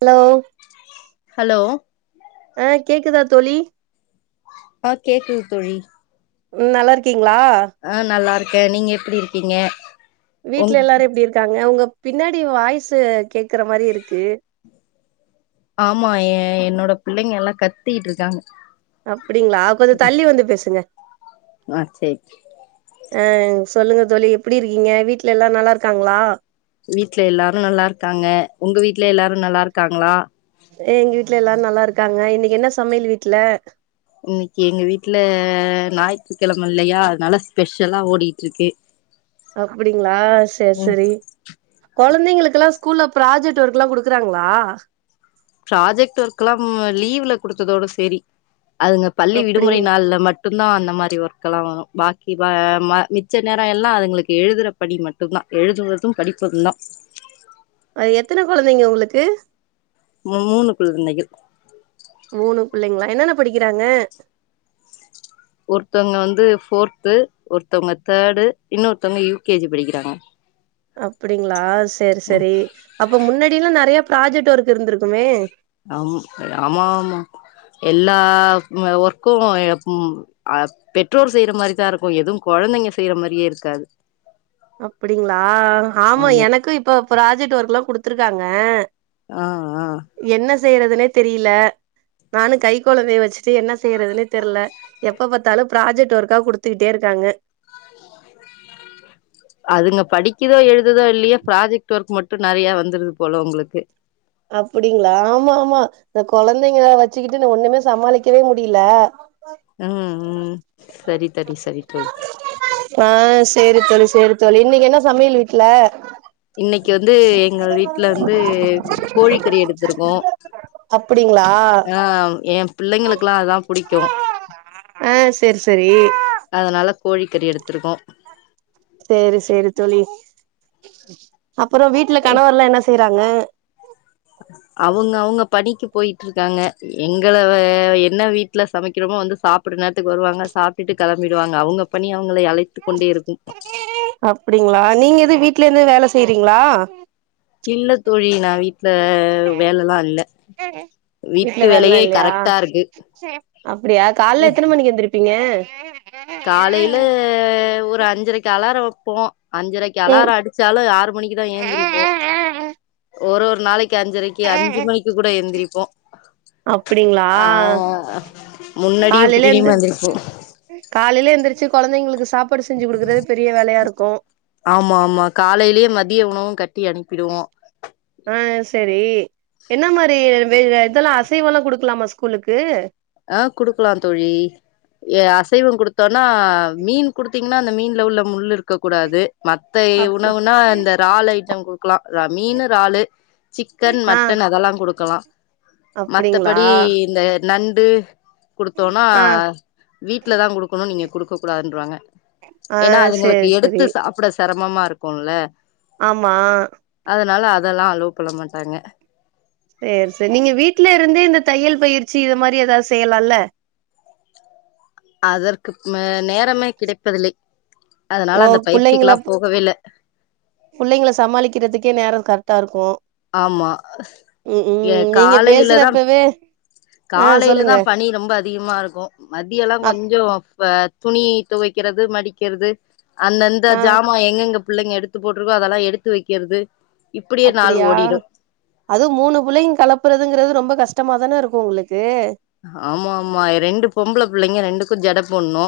hello hello ஆஹ் கேக்குதா தோழி ஆ கேக்குது தோழி ம் நல்லாருக்கீங்களா ஆ நல்லா இருக்கே நீங்க எப்டி இருக்கீங்க வீட்ல உங்க எல்லாரு எப்டி இருக்காங்க உங்க பின்னாடி வாய்ஸ்சு கேக்குற மாறி‌ இருக்கு ஆமா ஏ என்னோட பிள்ளைங்க எல்லா கத்திகிட்டு இருக்காங்க அப்டிங்களா கொஞ்சோ தள்ளி வந்து பேசுங்க ஆ சேரி ஆ சொல்லுங்க தோழி எப்டி இருக்கீங்க வீட்ல எல்லாரு நல்லா இருக்காங்களா வீட்ல எல்லாரு நல்லா இருக்காங்க உங்க வீட்ல எல்லாரு நல்லா இருக்காங்களா எங்க வீட்ல எல்லாரு நல்லா இருக்காங்க இன்னக்கி என்ன சமையல் வீட்ல இன்னக்கி எங்க வீட்ல ஞாயித்துக்கெழம இல்லையா அதனால ஸ்பெஷலா ஓடிட்டு இருக்கு அப்டிங்களா சேரி ம் செரி கொழந்தைங்களுக்கெல்லா ஸ்கூல்ல ப்ராஜெக்ட் ஒர்க்ல்லா குடுக்குறாங்களா ப்ராஜெக்ட் ஒர்க்ல்லாம் லீவ்ல குடுத்ததோட செரி அதுங்க பள்ளி அப்டிங் விடுமுறை நாள்ல மட் டுந்தா அந்த மாரி ஒர்கெல்லா வரு பாக்கி வா மிச்ச நேரோ எல்லா அதுங்களுக்கு எழுதுற பணி மட்டுந்தா எழுதுவது படிப்பதுந்தா ஆ எத்தன கொழந்தைங்க உங்களுக்கு மூ மூணு குழந்தைகள் மூணு புள்ளைங்களா என்னென்ன படிக்கிறாங்க ஒருத்தவங்க வந்து ஃபோர்த்து ஒருத்தவங்க தேர்டு இன்னொருத்தவங்க யூ கே ஜி படிக்கிறாங்க அப்டிங்களா சேரி சேரி அப்ப முன்னாடியெல்லா நெறையா ப்ராஜெக்ட் ஒர்க் இருந்துருக்குமே ஆமா ஆமா ஆமா எல்லா ஒர்க்கு ம் ஆ பெற்றோர் செய்யிற மாரிதா இருக்கு எதுவு கொழந்தைங்க செய்ற மாரியே இருக்காது அப்டிங்களா ஆமா எனக்கு இப்ப ப்ராஜெக்ட் ஒர்க்ல்லா குடுத்துருக்காங்க ஆ ஆ என்ன செய்றதுன்னே தெரில நானு கை கொழந்தைய வச்சிட்டு என்ன செய்றதுன்னே தெரில எப்ப பாத்தாலு ப்ராஜெக்ட் ஒர்க்கா குடுத்துக்கிட்டே இருக்காங்க அதுங்க படிக்குதோ எழுதுதோ இல்லையோ ப்ராஜெக்ட் ஒர்க் மட்டு நெறையா வந்துருது போல உங்களுக்கு அப்டிங்களா ஆமா ஆமா இந்த கொழந்தைங்கள வச்சிக்கிட்டு நா ஒண்ணுமே சமாளிக்கவே முடியல ம் ம் சரி தோழி சரி தோழி ஆ சேரி தோழி சேரி தோழி இன்னக்கி என்ன சமையல் வீட்ல இன்னக்கி வந்து எங்க வீட்ல வந்து கோழிக்கறி எடுத்துருக்கோ அப்டிங்களா ஆ ஏ புள்ளைங்களுக்குல்லா அதா புடிக்கு ஆ சேரி சேரி அதனால கோழிக்கறி எடுத்துருக்கோ சேரி சேரி தோழி அப்பறோ வீட்ல கணவர்ல்லா என்ன செய்றாங்க அவுங்கவுங்க பணிக்கி போயிட்டு இருக்காங்க எங்கள என்ன வீட்ல சமைக்கிறோமோ வந்து சாப் ட்ற நேரத்துக்கு வருவாங்க சாப்டுட்டு கெளம்பிடுவாங்க அவுங்க பணி அவுங்களை அழைத்து கொண்டே இருக்கும் அப்டிங்களா நீங்க எது வீட்ல இருந்து வேல செய்றீங்களா இல்ல தோழி நா வீட்ல வேலல்லா இல்ல வீட்ல வீட்டு வேலல்லா வேலையே இல்லையா கரெக்டா இருக்கு அப்டியா கால்ல எத்தன மணிக்கி எந்திரிப் பீங்க காலையில ஒரு அஞ்சரைக்கு அலாரோ வெப்போ அஞ்சரைக் அலாரோ அடிச்சாலு ஆறு மணிக்குதா ஏந்திரிப்போ ஒரு ஒரு நாளைக்கு அஞ்சரைக் கி அஞ்சு மணிக்கு கூட ஏந்திரிப்போ அப்டிங்களா ஆ முன்னடியு காலையில எந்து பின்னாடியுமா எந்திரிப்போ காலையில எந்திருச்சு கொழந்தைங்களுக்கு சாப்பாடு செஞ்சு குடுக்கறது பெரிய வேலையா இருக்கோ ஆமா ஆமா காலையிலயே மதிய உணவும் கட்டி அனுப் ஆ செரி என்ன மாரி வெய்வ இதெல்லா அசைவல்லா குடுக்கலாமா ஸ்கூலுக்கு ஆ குடுக்கலா தோழி அசைவம் குடுத்தோன்னா மீன் குடுத்து ன்னா அந்த மீன்ல உள்ள முள் இருக்க கூடாது மத்த அப் உணவுனா இந்த ரால் ஐட்டம் குடு க்லா மீனு ராலு சிக்கன் ஆ மட்டன் அதெல்லா குடுக்கலா அப்டிங்களா மத்தபடி இந்த நண்டு குடுத்தோன்னா ஆ வீட்ல தா குடுக்கணு நீங்க குடுக்க கூடாதுன்றுவாங்க ஆ ஏன்னா சேரி அதுங்களுக்கு எடுத்து சேரி சாப்ட செரமமா இருக்கும்ல ஆமா அதனால அதெல்லா அலோவ் பண்ண மாட்டாங்க சேர் செர் நீங்க வீட்ல இருந்தே இந்த தையல் பயிற்சி இத மாரி எதாவ் செய்யலால அதற்கு ம நேரமே கிடைப்பதில்லை அதனால ஓ அந்த புள்ளைங்கள பயிற்சிக்குல்லா போகவே இல்ல புள்ளைங்கள சமாளிக்கிறதுக்கே நேரோ கரெக்டா இருக்கு ஆமா ம் ஏ ம் நீங்க காலையில தா பேசுறப்பவே ஆ காலையில தா சொல்லுங்க பனி ரொம்ப அதிகமாருக்கு மதியல்லா கொஞ் அப் சோ பா துணி தொவைக்கிறது மடிக்கிறது அந்தந்த ஆ ஜாமா எங்கெங்க பிள்ளைங்க எடுத்து போட்ருக்கோ அதெல்லா எடுத்து வெக்கறது அப்படியா அதுவு மூணு பிள்ளைங்கள கலப்புறதுங்கறது ரொம்ப கஷ்டமாதான இருக்கு உங்களுக்கு ஆமாமா ரெண்டு பொம்பள பிள்ளைங்க ரெண்டுக்கு ஜட போட்ணு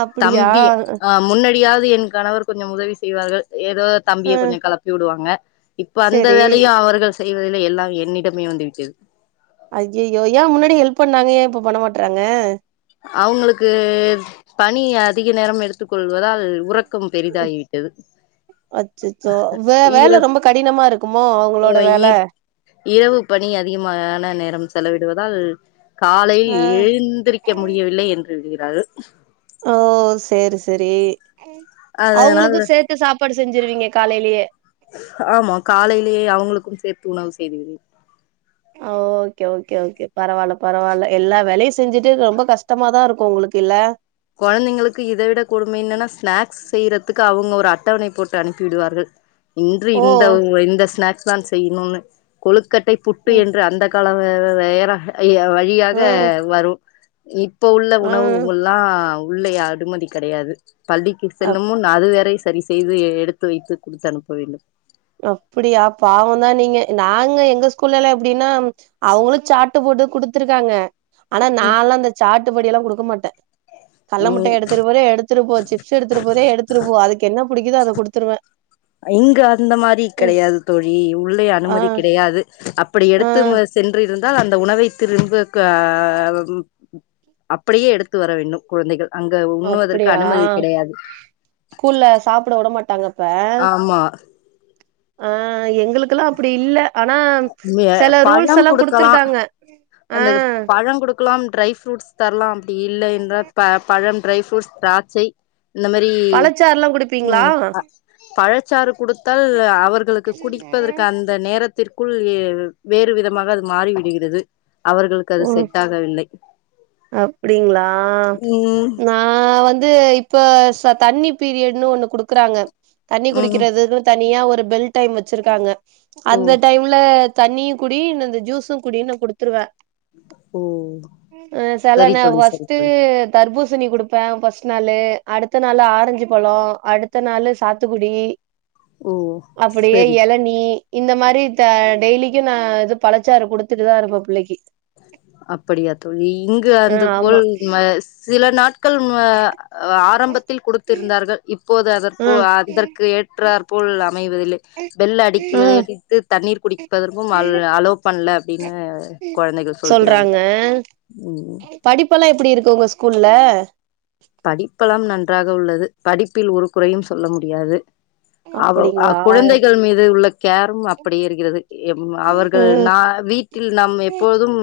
அப்பிடியா தம்பி ஆ முன்னடியாவ்து என் கணவர் கொஞ்சம் உதவி செய்வார்கள் ஏதோ ஆ தம்பிய கொஞ்சோ கெளப் ப்பி விடுவாங்க இப்ப அந்த செரி வேலையு அவர்கள் செய்வதில்லை எல்லா என்னிடமே வந்து விட்டது ஐய்யய்யோ ஏன் முன்னாடி ஹெல்ப் பண்ணாங்க ஏன் இப்ப பண்ண மாட்றாங்க அவுங்களுக்கு பனி அதிக நேரம் எடுத்துக் கொள்வதால் உறக் க்கம் பெரிதாகிவிட்டது அச்சச்சோ வே வேல ஈரம் ரொம்ப கடினமா இருக்குமோ அவங்களோட வேல இரவு பணி அதிகமான நேரம் செலவிடுவதால் காலையில் ஆ எழுந்திரிக்க முடியவில்லை என்று எழுகிறார்கள் ஓ சேரி செரி அதனால் அவுங்குளுக்கு சேத் து சாப்பாடு செஞ்சிருவீங்க காலையிலயே ஆமா காலையிலயே அவங்களுக்கும் சேத்து உணவு செய்து விடுவே ஓகே ஓகே ஓகே பரவால்ல பரவால்ல எல்லா வேலையும் செஞ்சுட்டு ரொம்ப கஷ்டமாதா இருக்கும் உங்களுக்கு இல்ல கொழந்தைங்களுக்கு இத விட கொடுமை என்னன்னா ஸ்நாக்ஸ் செய்றத்துக்கு அவுங்க ஒரு அட்டவணை போட்டு அனுப்பிவிடுவார்கள் இன்று ஓ இந்த இந்த ஸ்நாக்ஸ் தான் செய்னோனு கொழுக்கட்டை புட்டு ம் என்று அந்த கால வேற வழியாக ம் வரும் இப்போ உள்ள ஆ உணவுங்கள்லா உள்ளை அனுமதி கெடயாது பள்ளிக்கு ஆ செல்லும் முன் நா அது வேறை சரி செய்து எடுத்து வைத்து குடுத்து அனுப்ப வேண்டும் அப்டியா பாவந்தா நீங்க நாங்க எங்க ஸ்கூல்லல்லா எப்டின்னா அவங்களு சாட்டு போட்டு குடுத்துருக்காங்க ஆனா நால்லா அந்த சாட்டுபடி எல்லா குடுக்க மாட்ட கள்ள ம் முட்டாய் எடுத்துட்டு போற எடுத்துட்டு போச்சு ச்சி எடுத்துட்டு போதே எடுத்துட்டு போ அதுக் என்ன புடிக்குதோ அத குடுத்துருவ இங்க இந்த மாரி கெடையாது தோழி உள்ளே ஆ அனுமதி கிடையாது அப்படி ஆ எடுத்து சென்றிருந் தா அந்த உணவை திரும்ப க ம் அப்படியே எடுத்து வர வேண்டும் குழந்தைகள் அங்க உண்ணுவதற்கு அப்டியா அனுமதி கிடையாது ஸ்கூல்ல சாப்ட விட மாட்டாங்க ஆமா அ எங்களுக்கல்லா அப்டி இல்ல ஆனா செல ரூல்ஸ் பழம் எல்லா குடுக்கலா குடுத்துருக்காங்க ஆ அந்த பழோ குடுக்கலாம் ட்ரை ஃப்ரூட்ஸ் தர்லா அப்டி இல்லை என்றா ப பழம் ட்ரை ஃப்ரூட்ஸ் திராட்சை இந்த மாரி பழச்சாறுலா குடிப்பீங்களா ம் ஆ பழச்சாறு குடுத்தால் அவர்களுக்கு குடிப்பதற்கு அந் த நேரத்திற்குள் வேறு விதமாக அது மாறிவிடுகிறது அவர்களுக்கு அது செட் ஆகவில்லை அப்டிங்ளா ம் எங்க ஆ வந்து இப்ப ச தண்ணி பீரியட்ன்னு ஒண்ணு குடுக்குறாங்க தண்ணி ம் குடிக்கிறது தனியா ஒரு பெல் டைம் வச்சிருக்காங்க ஓ அந்த டைம் உள்ள தண்ணியு குடி இந்த இந்த ஜூஸு குடின்னு குடுத்துருவ ஓ அ செல சரி ந தோழி சரி வஸ்ட்டு தோழி தர்பூசணி குடுப்ப ஃபஸ்ட்டு நாளு அடுத்த நாளு ஆரஞ்சு பழோ அடுத்த நாளு சாத்துக்குடி ஓ அப்படியே சரி எளநீ இந்த மாரி த டெய்லிக்கி நா இது பழச்சாரு குடுத்துட்டு தா இருப்ப பிள்ளைக்கி அப்படியா தோழி இங்கு ஆ அந்த போல் ஆமா அ சில நாட்கள் அ ஆரம்பத்தில் குடுத்திருந்தார்கள் இப்போது அத ஆ அதற்கு ஏற்றார் போல் அமைவதில்லை பெல் அடிக்கை ஆ அடித்து தண்ணீர் குடிப்பதற்கும் அல் அலோப் பண்ல அப்டின்னு கொழந்தைகள் சொல்கிறாள் சொல்றாங்க ம் ம் படிப்பெல்லா எப்டி இருக்கு உங்க ஸ்கூல்ல படிப்பெலாம் நன்றாக உள்ளது படிப்பில் ஒரு குறையும் சொல்ல முடியாது அவ் ஆ அப்டிங்களா குழந்தைகள் மீது உள்ள கேரும் அப்படியே இருக்கிறது ம் அவர்கள் ம் நா வீட் வீட்டில் நாம் எப்போதும்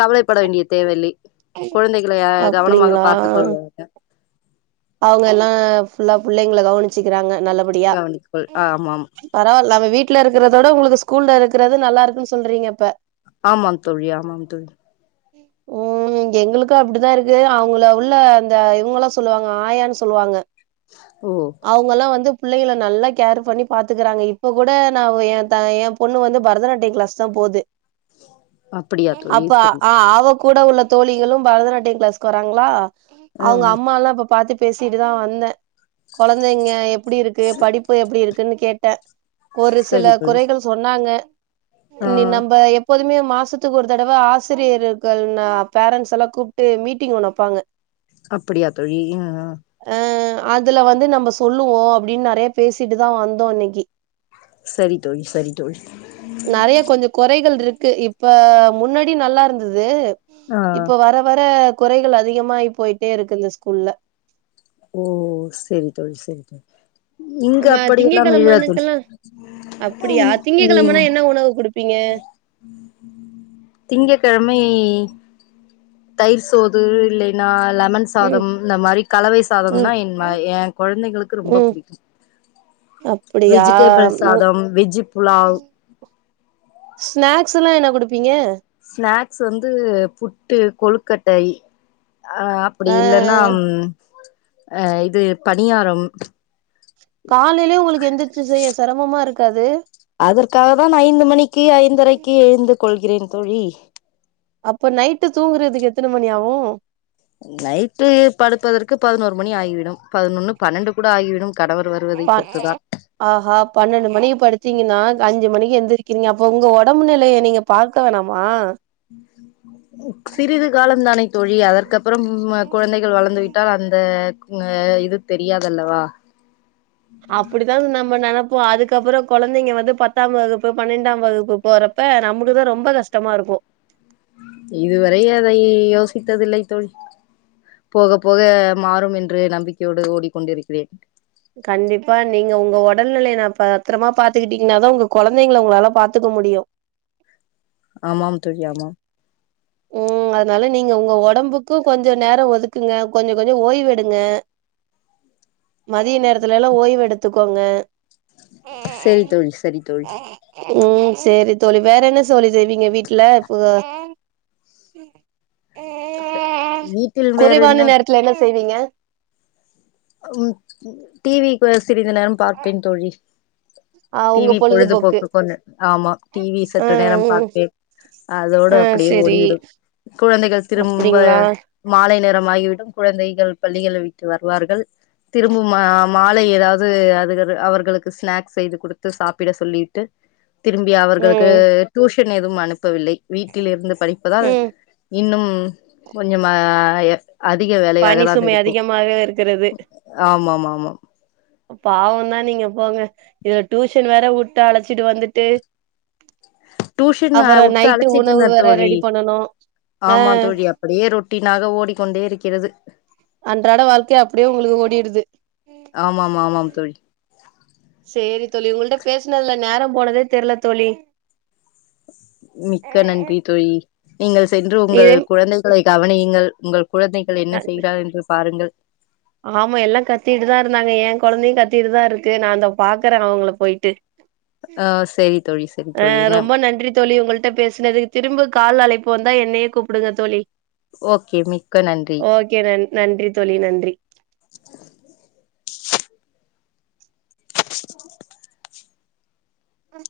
கவலைப்பட வேண்டிய தேவையில்லை குழந்தைகளை அ கவனமாக அப்டிங்களா பார்த்துக் கொள்வாக அவங்க எல்லா ஃபுல்லா புள்ளைங்கள கவனிச்சிக்கிறாங்க நல்லா கவனிக்குள் ஆமாம் பரவால்ல அவ வீட்ல இருக்றதோட உங்ளுக்கு ஸ்கூல்லல இருக்கறது நல்லா இருக்குன் சொல்றீங்க அப்ப ஆமாங் தோழி ஆமாம் தோழி ம் எங்ளுக்கு அப்டிதா இருக்கு அவங்கள உள்ள இந்த இவங்களா சொல்லுவாங் ஆயான் சொல்லுவாங்க ஓ அவங்கல்லா வந்து புள்ளைங்கள நல்லா கேர் பண்ணி பாத்துக்குறாங்க இப்ப கூட நா எ த எ பொண்ணு வந்து பரதநாட்டியோ க்ளஸ் தா போது அப்படியா தோழி அப்ப சரி ஆ அவ கூட உள்ள தோழிகளு பரதநாட்டிய கிளாஸ்க்கு வராங்களா ஆ அவுங்க அம்மால்லா இப்ப பாத்து பேசிட்டு தா வந்தே கொழந்தைங்க எப்டி இருக்கு படிப் பு எப்டி இருக்குன்னு கேட்டே ஒரு சில சரி தோழி குறைகள் சொன்னாங்க ஆ இனி நம்ம எப் பதுமே மாசத்துக்கு ஒரு தடவ ஆசிரியர்கள் ந பேரண்ட்ஸ்ஸல்லா கூப்ட்டு மீட்டிங் ஒண்ணு வப்பாங்க அப்பிடியா தோழி அ அ அ அதுல வந்து நம்ம சொல்லுவோ அப்டின் நெறைய பேசிட்டு தா வந்தோ இன்னக்கி சரி தோழி சரி தோழி நெறைய கொஞ்சோ கொறைகள் இருக்கு இப்ப முன்னாடி நல்லா இருந்தது ஆ இப்ப வர வர குறைகள் அதிகமாயி போயிட்டே இருக்கு இந்த ஸ்கூல்ல ஓ சேரி தோழி சேரி தோழி இங்க நம்ம அப்டியல்லா இல்ல தோழி திங்ககெழமனுக்கெல்லா அப்டியா திங்க கெழமேன்னா என்ன உணவு குடுப்பிங்க திங்க கெழமை தயிர் சோது இல்லேனா லெமன் ம் சாதம் இந்த மாரி கலவை ம் சாதம்னா என் ம எ கொழந்தைகளுக்கு ரொம்ப ம் புடிக்கு அப்டியா வெஜிடேபிள் ம் சாதம் வெஜ்ஜு புலாவ் ஸ்நாக்ஸ்ஸல்லா என்ன குடுப்பீங்க ஸ்நாக்ஸ் வந்து புட்டு கொழுக்கட்டை அ அப்டி அ இல்லன்னா அ அ இது பணியாரம் காலேலயே உங்களுக்கு எந்துச்சு செய்ய செரமமா இருக்காது அதற்காக தான் ஐந்து மணிக்கு ஐந்தரைக்கு எழுந்து கொள்கிறேன் தோழி அப்போ நைட்டு தூங்குறதுக்கு எத்தன மணி ஆகு நைட்டு படுப்பதற்கு பதனோரு மணி ஆகிவிடும் பதனொன்னு பன்னண்டு கூட ஆகிவிடும் கணவர் வ பாக் ஆஹா பன்னண்டு மணிக்கி படுத்திங்கன்னா அஞ்சு மணிக்கு எந்திரிக்கிறீங்க அப்ப உங்க ஒடம்பு நிலைய நீங்க பார்க்க வேணாமா சிறிது காலம் தானே தோழி அதற்கப் பறம் வ குழந்தைகள் வளர்ந்து விட்டால் அந்த க இது தெரியாதல்லவா அப்புடிதா நம்ம நெனப்போ அதுக்கப்பறோ கொழந்தைங்க வந்து பத்தாம் வகுப்பு பன்னெண்டாம் வகுப்பு போற ப்ப நமக்கு தா ரொம்ப கஷ்டமா இருக்கு இதுவரை அதை யோசிக்கவில்லை தோழி போக போக மாறும் என்று நம்பிக்கையோடு ஓடிக்கொண்டிருக்கிறேன் கண்டிப்பா நீங்க ஒங்க ஒடல்நிலைய நா பத்தரமா பாத்துக்கிட்டீங்ன்னாதா ஒங்க கொழந்தைங்கள ஒங்களால பாத்துக்க முடியு ஆமாம் தோழி ஆமாம் ம் அதுனால நீங்க உங்க ஒடம்புக்கு கொஞ்சோ நேரோ ஒதுக்குங்க கொஞ்சோ கொஞ்சோ ஓய்வெடுங்க [inaudible] மதிய நேரத்துலேல்லா ஓய்வெடுத்துக்கோங்க சேரி தோழி சரி தோழி ம் சேரி தோழி வேற என்ன சோலி செய்வீங்க வீட்ல சுக வீட்டில் வேற என்ன குறைவான நேரத்துல என்ன செய்விங்க ம் டி விக்கு சிறிது நேரம் பார்ப்பேன் தோழி ஆ டி உங்க வி பொழுதுபோக்கு கொண்ணு ஆமா டி வி ஆ சற்று நேரம் ம் பார்ப்பேன் அதோடு ஆ அப்டியே செரி ஓடிவிடும் குழந்தைகள் திரும்ப அப்டிங்களா மாலை நேரம் ஆகிவிடும் குழந்தைகள் பள்ளிகள விட்டு வருவார்கள் திரும்ப மா மாலை எதாவது அதுகது அவர்களுக்கு ஸ்நாக்ஸ் செய்து குடுத்து சாப்பிட சொல்லி திரும்பி அவர்களுக்கு ம் டியூஷன் ஏதும் அனுப்பவில்லை வீட்டில் இருந்து படிப்பதால் ம் இன்னும் கொஞ்சமா அதிக வேலையாக தான் இருக்கு மாக இருக்கிறது ஆமாமா ஆமா பாவந்தா நீங்க போங்க இத டியூஷன் வேற வுட்டு அழைச்சிட்டு வந்துட்டு டியூஷன் அப்பற விட்டு நைட்டு அழைச்சிட்டு உணவு இருந்தேன் வேற தோழி ரெடி பண்ணணு அ ஆமா தோழி அப்படியே ரொட்டீனாக ஓடிக்கொண்டே இருக்கிறது அன்றாட வாழ்க்கை அப்டியே உங்ளுக்கு ஓடிடுது ஆமாம் ஆமாம் தோழி சேரி தோழி உங்கள்ட பேசுனதுல நேரம் போனதே தெர்ல தோழி மிக்க நன்றி தோழி நீங்கள் சென்று உங்கள் இதே குழந்தை உங்களை கவனியுங்கள் உங்கள் குழந்தைகள் என்ன செய்கிறார் என்று பாருங்கள் ஆமா எல்லா கத்திட்டுதா இருந்தாங்க எ குழந்தையு கத்திட்டுதா இருக்கு நா அதோ பாக்கறே அவுங்கள போயிட்டு ஆ செரி அ ரொம்ப நன்றி தோழி உங்கள்ட பேசுனது திரும்ப கால் அழைப்பு வந்தா என்னையே கூப்புடுங்க தோழி ஓகே மிக்க நன்றி ஓகே நன் நன்றி தோழி நன்றி ம்